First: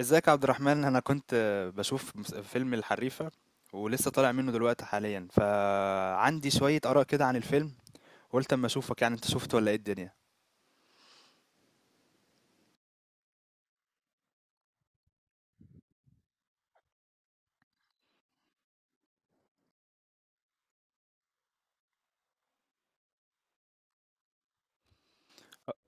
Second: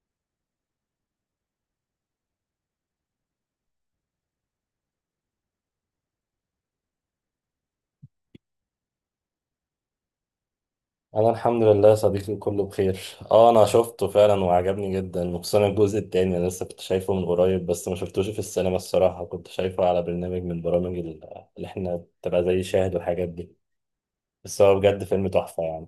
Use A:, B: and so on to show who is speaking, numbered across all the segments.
A: ازيك يا عبد الرحمن، انا كنت بشوف فيلم الحريفة، ولسه طالع منه دلوقتي حاليا، فعندي شوية آراء كده عن الفيلم. قلت اما اشوفك، يعني انت شفت ولا ايه الدنيا؟
B: انا الحمد لله يا صديقي، كله بخير. اه، انا شفته فعلا وعجبني جدا، وخصوصا الجزء التاني. انا لسه كنت شايفه من قريب، بس ما شفتوش في السينما. الصراحه كنت شايفه على برنامج من برامج اللي احنا بتبقى زي شاهد والحاجات دي. بس هو بجد فيلم تحفه يعني.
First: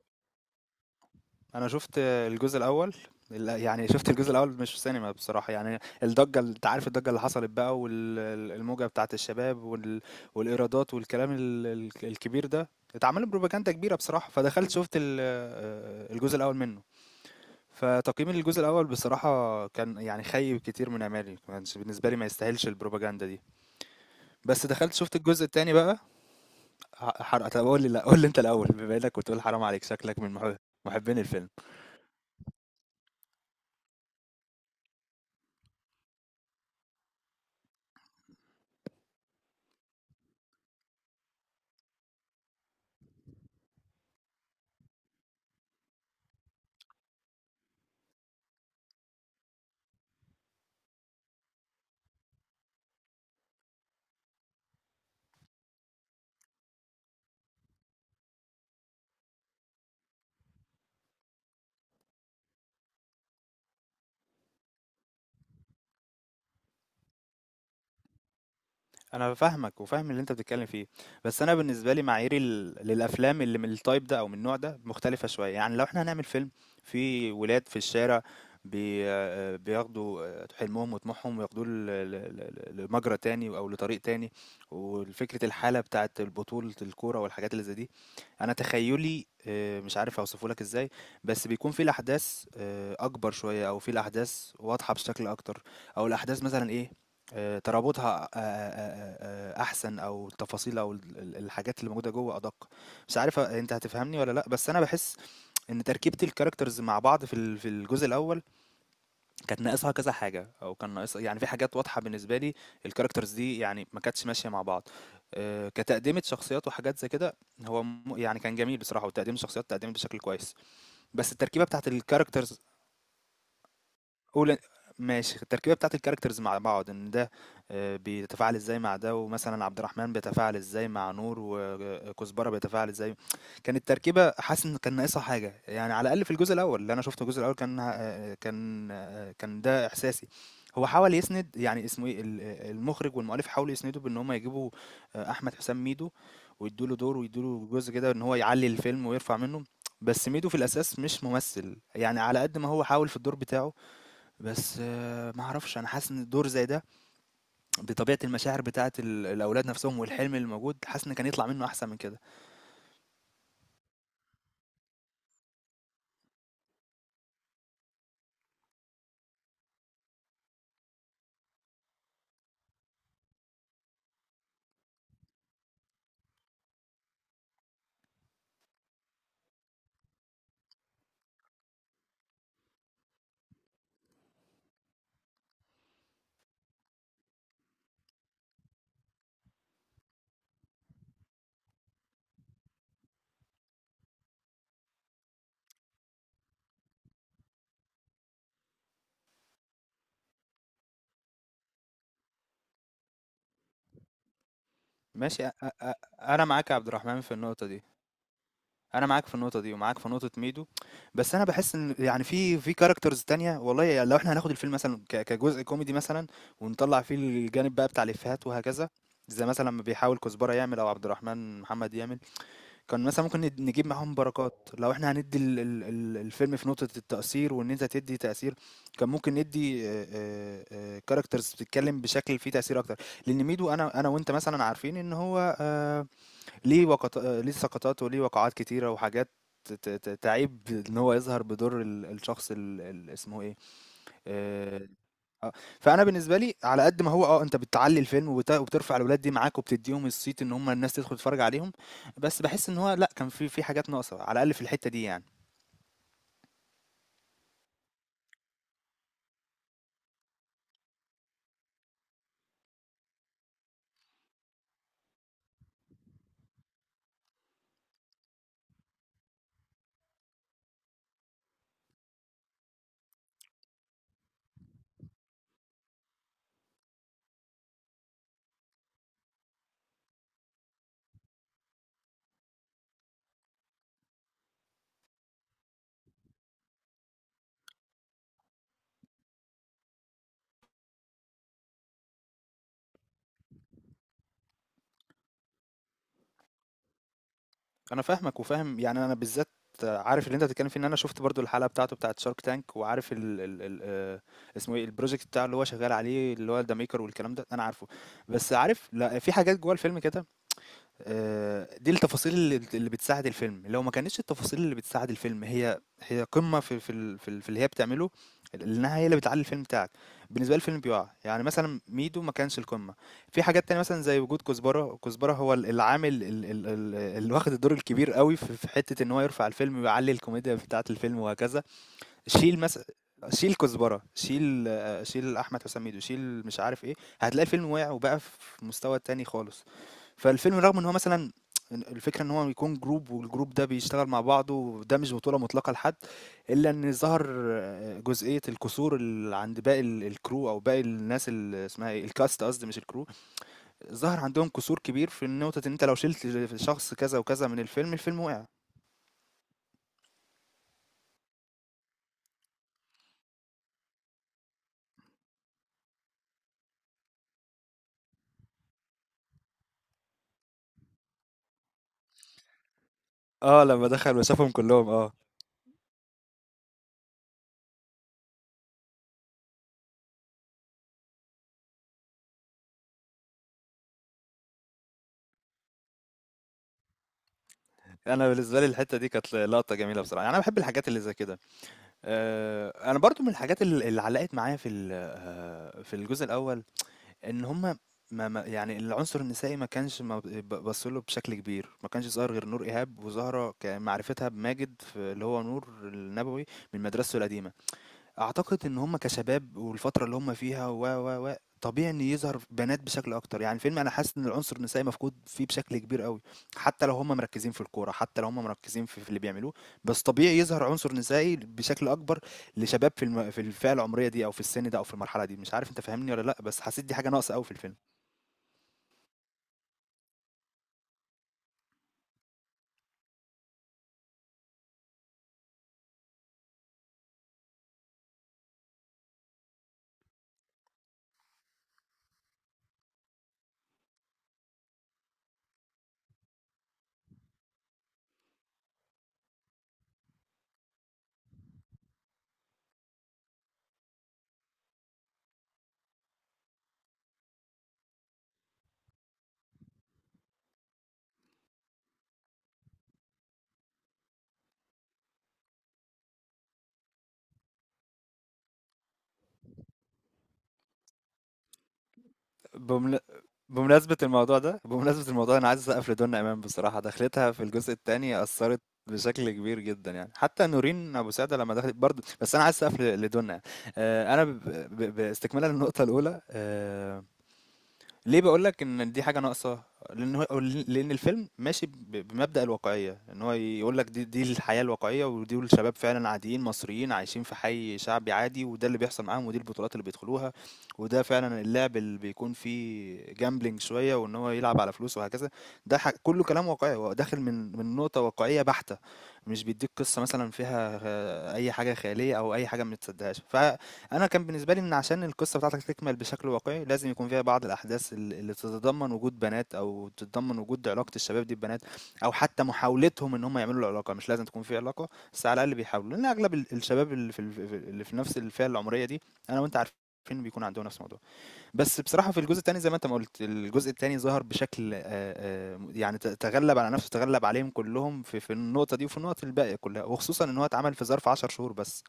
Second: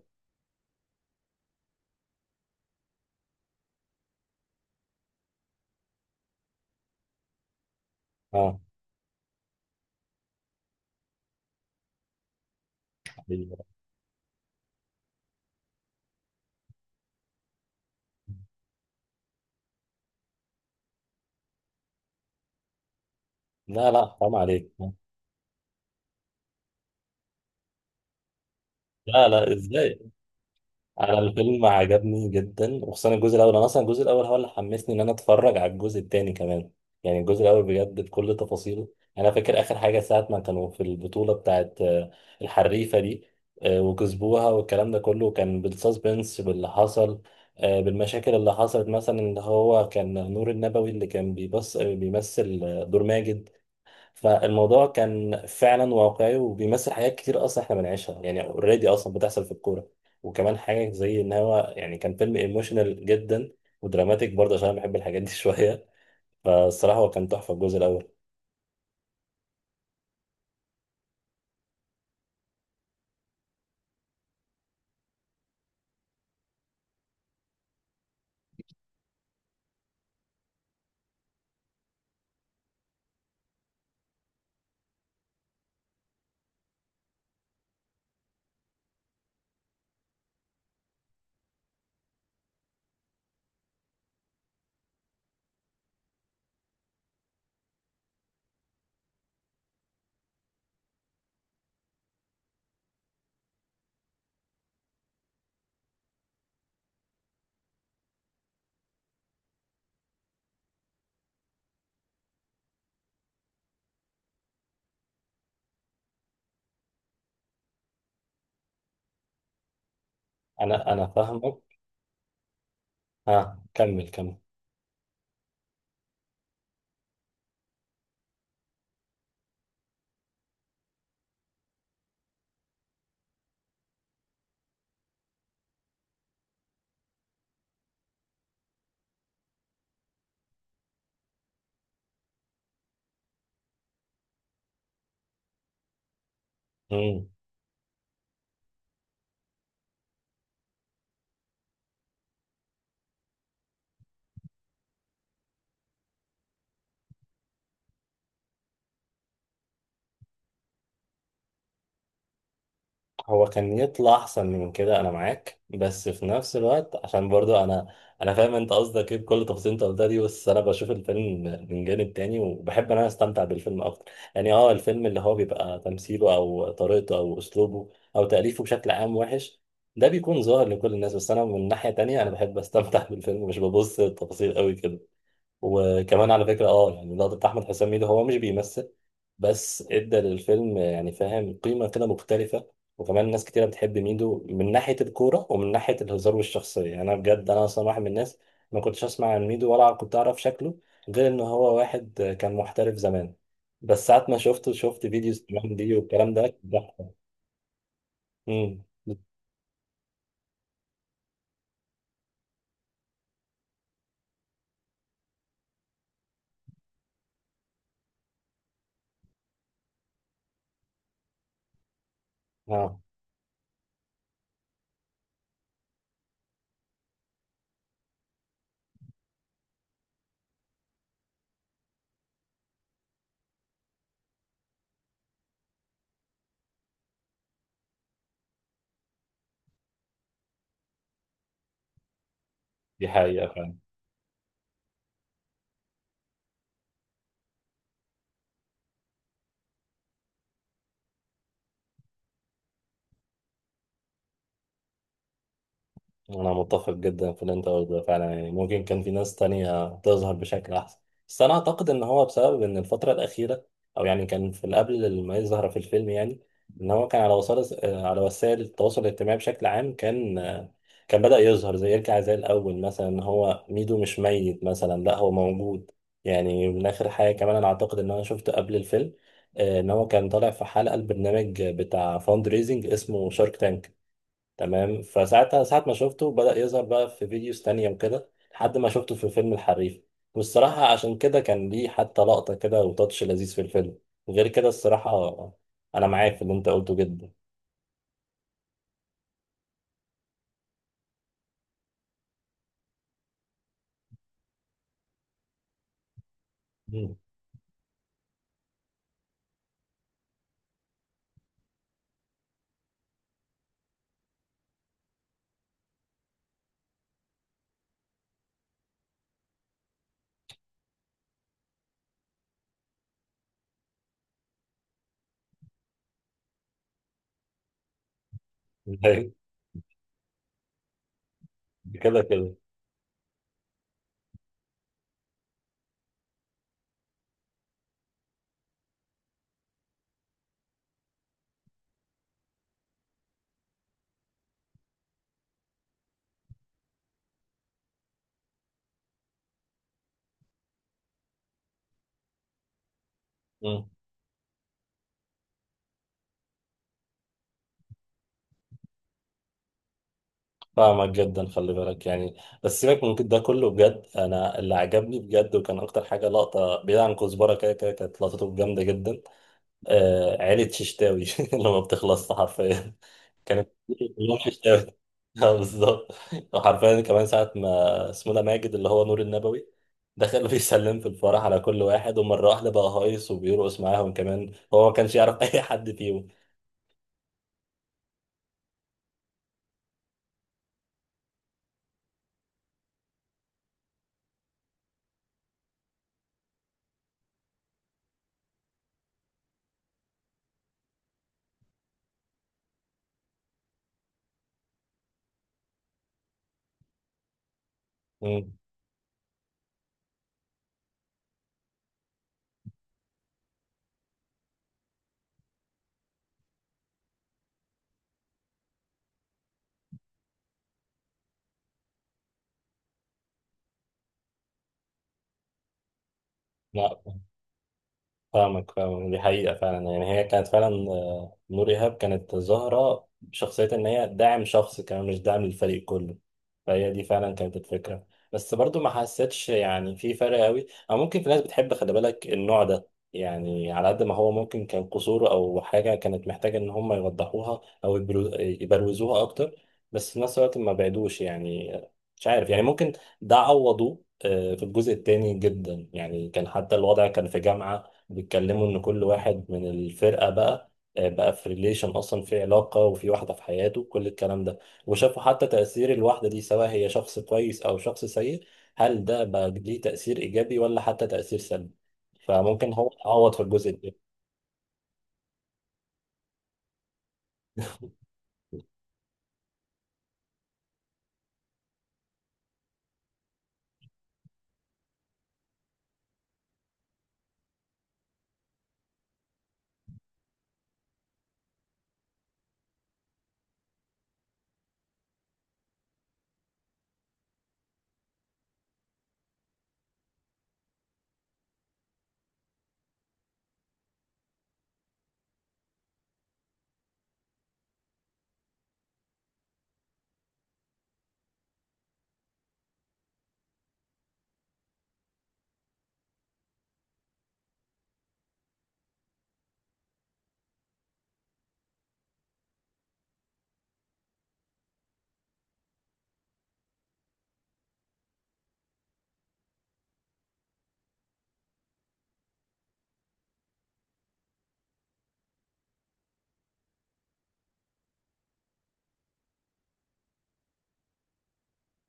A: انا شفت الجزء الاول، يعني شفت الجزء الاول مش في سينما بصراحة، يعني الضجة، انت عارف الضجة اللي حصلت بقى
B: اه.
A: والموجة بتاعت الشباب، والإيرادات والكلام الكبير ده، اتعمل
B: أيوة.
A: بروباجندا كبيرة بصراحة. فدخلت شفت الجزء الاول منه. فتقييمي للجزء الأول بصراحة كان يعني خيب كتير من آمالي، ما كانش بالنسبة لي، ما يستاهلش البروباجندا دي.
B: لا، لا، حرام
A: بس
B: عليك.
A: دخلت شُفت الجزء التاني بقى، حرق. طب قول لي، لا قول لي انت الاول، بما انك
B: لا،
A: بتقول
B: لا،
A: حرام عليك،
B: ازاي؟
A: شكلك من
B: انا
A: محبين الفيلم.
B: الفيلم عجبني جدا، وخصوصا الجزء الاول. انا اصلا الجزء الاول هو اللي حمسني ان انا اتفرج على الجزء التاني كمان. يعني الجزء الاول بجد بكل تفاصيله. يعني انا فاكر اخر حاجه ساعه ما كانوا في البطوله بتاعت الحريفه دي، وكسبوها والكلام ده كله كان بالسسبنس باللي حصل، بالمشاكل اللي حصلت مثلا ان هو كان نور النبوي اللي كان بيبص بيمثل دور ماجد. فالموضوع كان فعلا واقعي، وبيمثل حاجات كتير اصلا احنا بنعيشها يعني. اوريدي اصلا بتحصل في الكوره. وكمان حاجه زي ان هو يعني كان فيلم ايموشنال جدا، ودراماتيك برضه، عشان انا بحب الحاجات دي شويه. فالصراحه هو كان تحفه الجزء الاول.
A: انا فاهمك وفاهم اللي انت بتتكلم فيه. بس انا بالنسبه لي، معاييري للافلام اللي من التايب ده او من النوع ده مختلفه شويه، يعني لو احنا هنعمل فيلم في ولاد في الشارع بي آه، بياخدوا حلمهم وطموحهم وياخدوه لمجرى تاني او لطريق تاني، وفكره الحاله بتاعه البطوله الكوره والحاجات اللي زي دي. انا تخيلي، مش عارف اوصفه لك ازاي، بس بيكون في الاحداث اكبر شويه، او في الاحداث واضحه بشكل اكتر، او الاحداث مثلا ايه، ترابطها أحسن، أو التفاصيل، أو ال ال الحاجات اللي موجودة جوّه أدق. مش عارف أنت هتفهمني والّا لأ، بس أنا باحس إن تركيبة الcharacters مع بعض في الجزء الأول كانت ناقصها كذا حاجة، أو كان ناقصها، يعني في حاجات واضحة بالنسبة لي. الcharacters دي يعني ما كانتش ماشية مع بعض. كتقديمة شخصيات وحاجات زي كده، هو يعني كان جميل بصراحة، وتقديم الشخصيات اتقدمت بشكل كويس،
B: انا
A: بس التركيبة
B: فاهمك.
A: بتاعة الcharacters،
B: ها كمل كمل.
A: قول ماشي، التركيبه بتاعت الكاركترز مع بعض، ان ده بيتفاعل ازاي مع ده، ومثلا عبد الرحمن بيتفاعل ازاي مع نور، وكزبره بيتفاعل ازاي. كانت تركيبه حاسس ان كان ناقصها حاجه، يعني على الاقل في الجزء الاول اللي انا شفته. الجزء الاول كان ده احساسي. هو حاول يسند، يعني اسمه ايه، المخرج والمؤلف حاولوا يسندوا بان هم يجيبوا احمد حسام ميدو، ويدوا له دور ويدوا له جزء كده، ان هو يعلي الفيلم ويرفع منه. بس ميدو في الاساس مش ممثل، يعني على قد ما هو حاول في الدور بتاعه، بس ما أعرفش، أنا حاسس إن الدور زي ده، بطبيعة المشاعر بتاعة الأولاد نَفْسهم والحلم اللي موجود، حاسس إن كان يطلع منّه أحسن من كده.
B: هو كان يطلع احسن من كده، انا معاك. بس في نفس الوقت عشان برضو انا فاهم انت قصدك ايه بكل تفاصيل انت قلتها دي. بس انا بشوف الفيلم من جانب تاني، وبحب ان انا استمتع بالفيلم اكتر. يعني اه، الفيلم اللي هو بيبقى تمثيله او طريقته او اسلوبه او تأليفه بشكل عام وحش، ده بيكون ظاهر لكل الناس. بس انا من ناحية تانية، انا بحب استمتع بالفيلم، مش ببص للتفاصيل قوي كده. وكمان على فكرة يعني لقطة أحمد حسام ميدو، هو مش بيمثل، بس ادى للفيلم يعني فاهم قيمة كده مختلفة. وكمان ناس كتيرة بتحب ميدو من ناحية الكورة ومن ناحية الهزار والشخصية. يعني أنا بجد أنا أصلا واحد من الناس ما كنتش أسمع عن ميدو، ولا كنت أعرف شكله، غير إن هو واحد كان محترف زمان. بس ساعة ما شفته، شفت فيديوز
A: ماشي. أ أ
B: كمان دي
A: أ
B: والكلام
A: أنا
B: ده
A: معاك يا عبد
B: ضحك.
A: الرحمن في النقطة دي،
B: امم
A: أنا معاك في النقطة دي ومعاك في نقطة ميدو. بس أنا باحس إن، يعني في characters تانية. والله يعني لو إحنا هناخد الفيلم مثلًا كجزء كوميدي مثلًا، ونطلّع فيه الجانب بقى بتاع الإفيهات وهكذا، زي مثلًا ما بيحاول كزبرة يعمل أو عبد الرحمن محمد يعمل.
B: اه،
A: كان مثلا ممكن نجيب معاهم بركات. لو احنا هندي الفيلم في نقطة التأثير وان انت تدي تأثير، كان ممكن ندي كاركترز بتتكلم بشكل فيه تأثير اكتر. لان ميدو، انا وانت مثلا عارفين ان هو ليه وقط... آه، ليه سقطات وليه وقعات كتيرة وحاجات تعيب ان هو يظهر بدور الشخص
B: دي
A: اسمه
B: حقيقة
A: ايه.
B: فعلا.
A: آه، آه، فأنا بالنسبة لي، على قد ما هو أنت بتعلّي الفيلم وبترفع الولاد دي معاك وبتدّيهم الصيت، إن هم الناس تدخل تتفرّج عليهم، بس باحس إن هو لأ، كان في حاجات ناقصة، على الأقل في الحتّة دي يعني.
B: أنا متفق جدا في اللي أنت قلته فعلا. يعني ممكن كان في ناس تانية تظهر بشكل أحسن، بس أنا أعتقد إن هو بسبب إن الفترة الأخيرة، أو يعني كان في قبل ما يظهر في الفيلم يعني، إن هو كان على وسائل، على وسائل التواصل الاجتماعي بشكل عام، كان بدأ يظهر، زي يرجع زي الأول مثلا، إن هو ميدو مش ميت مثلا، لا هو موجود. يعني من آخر حاجة كمان، أنا أعتقد إن أنا شفت قبل الفيلم، إن هو كان طالع في حلقة البرنامج بتاع فاند ريزنج اسمه شارك تانك. تمام، فساعتها ساعة ما شفته بدأ يظهر بقى في فيديوز تانية وكده، لحد ما شفته في فيلم الحريف. والصراحة عشان كده كان ليه حتى لقطة كده وتاتش لذيذ في الفيلم، غير كده الصراحة. أنا معاك في اللي أنت قلته جدا.
A: أنا فاهمك وفاهم، يعني أنا بالذات عارف اللي أنت بتتكلّم فيه، إن أنا شُفت برضه الحلقة بتاعته بتاعة Shark Tank، وعارف ال ال ال اسمه إيه الproject بتاعه اللي هو شغّال عليه، اللي هو The Maker
B: مم.
A: والكلام ده، أنا عارفه. بس عارف لأ، في حاجات جوّه الفيلم كده، دي التفاصيل اللي بتساعد الفيلم. لو ما كانتش التفاصيل اللي بتساعد الفيلم هي هي قمة في اللي هي بتعمله، لأنها هي اللي بتعلّي الفيلم بتاعك. بالنسبة لي الفيلم بيُقع، يعني مثلًا ميدو ما كانش القمة. في حاجات تانية مثلًا زي وجود كزبرة. كزبرة هو العامل ال ال ال اللي واخد الدور الكبير أوي في حتة إن هو يرفع الفيلم ويعلّي الكوميديا بتاعة الفيلم وهكذا.
B: كده كده.
A: شيل مثلًا شيل كزبرة، شيل أحمد حسام ميدو، شيل مش عارف إيه، هتلاقي الفيلم وقع وبقى في مستوى تاني خالص. فالفيلم، رغم ان هو مثلا الفكره ان هو يكون جروب والجروب ده بيشتغل مع بعضه، وده مش بطوله مطلقه لحد، الا ان ظهر جزئيه الكسور اللي عند باقي الكرو، او باقي الناس اللي اسمها ايه الكاست، قصدي مش الكرو.
B: مم.
A: ظهر عندهم كسور كبير في النقطه، ان انت لو شلت شخص كذا وكذا من الفيلم، الفيلم وقع.
B: فاهمك جدا، خلي بالك يعني. بس سيبك من ده كله، بجد أنا اللي عجبني بجد وكان أكتر حاجة لقطة، بعيد عن كزبرة، كده كده كانت لقطته جامدة جدا. آه، عيلة ششتاوي اللي ما بتخلصش حرفيا.
A: اه،
B: كانت
A: لما دخل
B: كلهم
A: وشافهم
B: ششتاوي.
A: كلهم. اه،
B: اه، بالظبط. وحرفيا كمان ساعة ما اسمه ده ماجد اللي هو نور النبوي دخل بيسلم في الفرح على كل واحد، ومرة واحدة بقى هايص وبيرقص معاهم كمان، هو ما كانش يعرف أي حد فيهم.
A: انا بالنسبه لي الحته دي كانت لقطه جميله بصراحه، يعني انا بحب الحاجات اللي زي كده. انا برضو من الحاجات اللي علقت معايا في ال- آه، في الجزء الاول، إن هم ما يعني العنصر النسائي ما كانش ما ب ب بصّوا له بشكل كبير. ما كانش ظاهر غير نور إيهاب وزهرة، كمعرفتها بماجد في اللي هو نور النبوي، من مدرسته القديمة. اعتقد ان هم كشباب والفتره اللي هم فيها، و و و طبيعي ان يظهر بنات بشكل اكتر. يعني الفيلم، انا حاسس ان العنصر النسائي مفقود فيه بشكل كبير قوي. حتى لو هم مركزين في الكوره، حتى لو هم مركزين في اللي بيعملوه، بس طبيعي يظهر عنصر نسائي بشكل اكبر لشباب في الفئه العمريه دي، او في السن ده، او في المرحله دي. مش عارف انت فاهمني ولا لا، بس حسيت دي حاجه
B: مم.
A: ناقصه قوي في الفيلم.
B: فاهمك فاهمك، دي حقيقة فعلا. يعني هي كانت فعلا، نور إيهاب كانت ظاهرة بشخصية إن هي داعم شخص كمان، مش داعم للفريق كله. فهي دي فعلا كانت الفكرة. بس برضو ما حسيتش يعني في فرق قوي، أو ممكن في ناس بتحب خلي بالك النوع ده. يعني على قد ما هو ممكن كان قصور، أو حاجة كانت محتاجة إن هم يوضحوها أو يبروزوها أكتر، بس في نفس الوقت ما بعدوش يعني، مش عارف يعني. ممكن ده عوضوه في الجزء التاني جدا. يعني كان حتى الوضع كان في جامعة، بيتكلموا ان كل واحد من الفرقه بقى في ريليشن، اصلا في علاقه وفي واحده في حياته كل الكلام ده. وشافوا حتى تاثير الواحده دي، سواء هي شخص كويس او شخص سيء، هل ده بقى ليه تاثير ايجابي ولا حتى تاثير سلبي. فممكن هو
A: بمن...
B: يتعوض في الجزء ده.
A: بمناسبة الموضوع ده، أنا عايز أسقف لدنيا إمام. بصراحة دخلتها في الجزء التاني أثرت بشكل كبير جدا، يعني حتى نورين أبو سعدة لما دخلت برضه، بس أنا عايز أسقف لدنيا. أنا باستكمالا للنقطة الأولى، ليه بقول لك ان دي حاجه ناقصه، لان هو لان الفيلم ماشي بمبدأ الواقعيه، ان هو يقول لك دي الحياه الواقعيه، ودي الشباب فعلا عاديين مصريين عايشين في حي شعبي عادي، وده اللي بيحصل معاهم، ودي البطولات اللي بيدخلوها، وده فعلا اللعب اللي بيكون فيه جامبلينج شويه وان هو يلعب على فلوس وهكذا. ده كله كلام واقعي، هو داخل من نقطه واقعيه بحته، مش بيديك قصه مثلا فيها اي حاجه خياليه او اي حاجه ما تصدقهاش. انا كان بالنسبه لي، ان عشان القصه بتاعتك تكمل بشكل واقعي لازم يكون فيها بعض الاحداث اللي تتضمن وجود بنات، او تتضمن وجود علاقه الشباب دي ببنات، او حتى محاولتهم ان هم يعملوا العلاقه. مش لازم تكون في علاقه، بس على الاقل بيحاولوا، لان اغلب الشباب اللي في نفس الفئه العمريه دي، انا وانت عارفين بيكون عندهم نفس الموضوع. بس بصراحه في الجزء الثاني، زي ما انت ما قلت، الجزء الثاني ظهر بشكل يعني تغلب على نفسه، تغلب عليهم كلهم في النقطه دي، وفي النقط الباقيه كلها، وخصوصا ان هو اتعمل في ظرف 10 شهور بس.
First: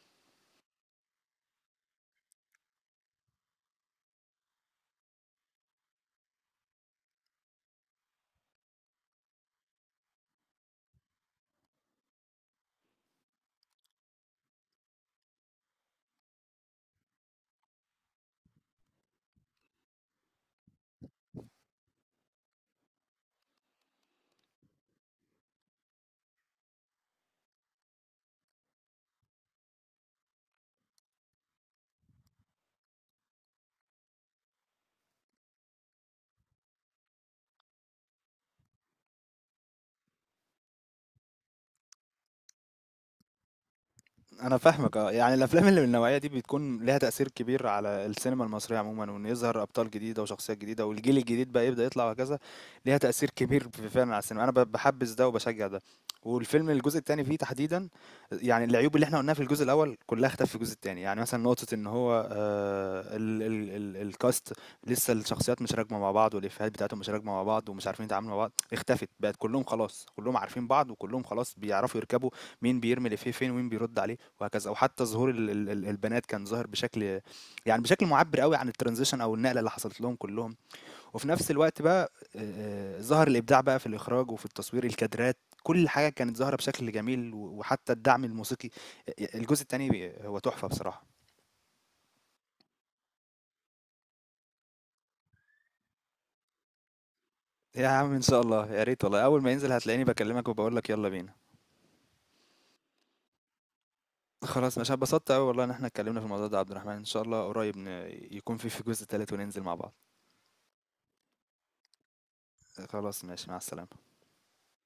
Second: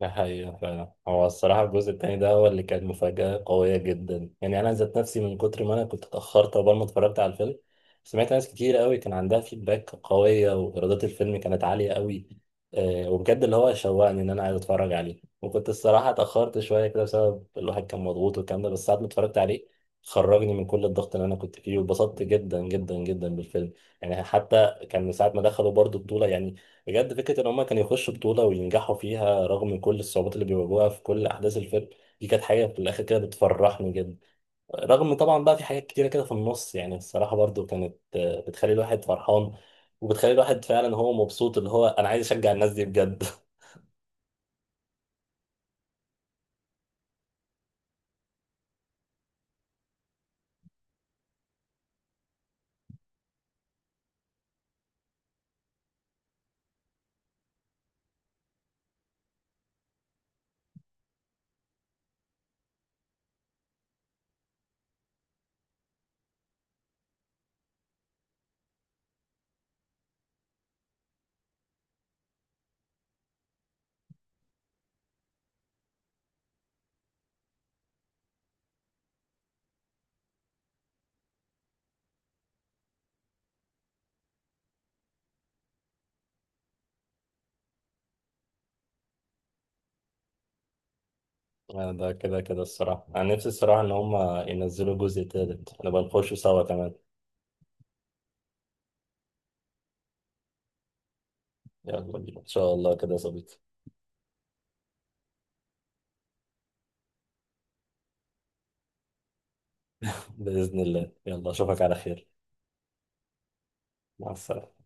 B: ده حقيقة فعلا. هو الصراحة الجزء التاني ده هو اللي كان مفاجأة قوية جدا. يعني أنا ذات نفسي من كتر ما أنا كنت اتأخرت عقبال ما اتفرجت على الفيلم، سمعت ناس كتير قوي كان عندها فيدباك قوية، وإيرادات الفيلم كانت عالية قوي. وبجد اللي هو شوقني إن أنا عايز أتفرج عليه. وكنت الصراحة اتأخرت شوية كده بسبب الواحد كان مضغوط والكلام ده، بس ساعة ما اتفرجت عليه خرجني من كل الضغط اللي أنا كنت فيه، واتبسطت جدا جدا جدا بالفيلم. يعني حتى كان من ساعة ما دخلوا برضو بطولة يعني، بجد فكرة إن هما كانوا يخشوا بطولة وينجحوا فيها رغم كل الصعوبات اللي بيواجهوها في كل أحداث الفيلم، دي كانت حاجة في الآخر كده بتفرحني جدا. رغم طبعا بقى في حاجات كتيرة كده في النص، يعني الصراحة برضو كانت، بتخلي الواحد فرحان، وبتخلي الواحد فعلا هو مبسوط، اللي هو أنا عايز أشجع الناس دي بجد.
A: انا فاهمك، اه، يعني الافلام اللي من النوعيه دي بتكون لها تاثير كبير على السينما المصريه عموما، وان يظهر ابطال جديده وشخصيات جديده، والجيل الجديد بقى يبدا يطلع وهكذا. ليها تاثير كبير فعلا على السينما، انا بحبس ده وبشجع ده. والفيلم الجزء الثاني فيه تحديدا، يعني العيوب اللي احنا قلناها في الجزء الاول كلها اختفت في الجزء الثاني، يعني مثلا نقطه ان هو آه ال ال ال الكاست، لسه الشخصيات مش راكمه مع بعض والافيهات بتاعتهم مش راكمه مع بعض ومش عارفين يتعاملوا مع بعض، اختفت. بقت كلهم خلاص كلهم عارفين بعض وكلهم خلاص بيعرفوا يركبوا مين بيرمي الافيه فين ومين بيرد عليه وهكذا. او حتى ظهور البنات كان ظاهر بشكل، بشكل معبر قوي عن الترانزيشن او النقله اللي حصلت لهم كلهم. وفي نفس الوقت بقى، ظهر الابداع بقى في الاخراج وفي التصوير، الكادرات، كل حاجه كانت ظاهره بشكل جميل، وحتى الدعم الموسيقي. الجزء الثاني هو تحفه بصراحه.
B: ده كده كده الصراحة، أنا نفسي الصراحة إن هما ينزلوا جزء تالت نبقى نخشوا سوا كمان.
A: يا عم، ان شاء الله يا ريت، والله اول ما ينزل هتلاقيني بكلمك وبقول لك يلا بينا.
B: يلا بينا إن شاء الله كده يا صديقي.
A: خلاص، مش اتبسطت قوي والله ان احنا اتكلمنا في الموضوع ده يا عبد الرحمن، ان شاء الله قريب يكون في جزء ثالث وننزل مع بعض.
B: بإذن الله، يلا أشوفك على خير.
A: خلاص ماشي، مع السلامه.
B: مع السلامة.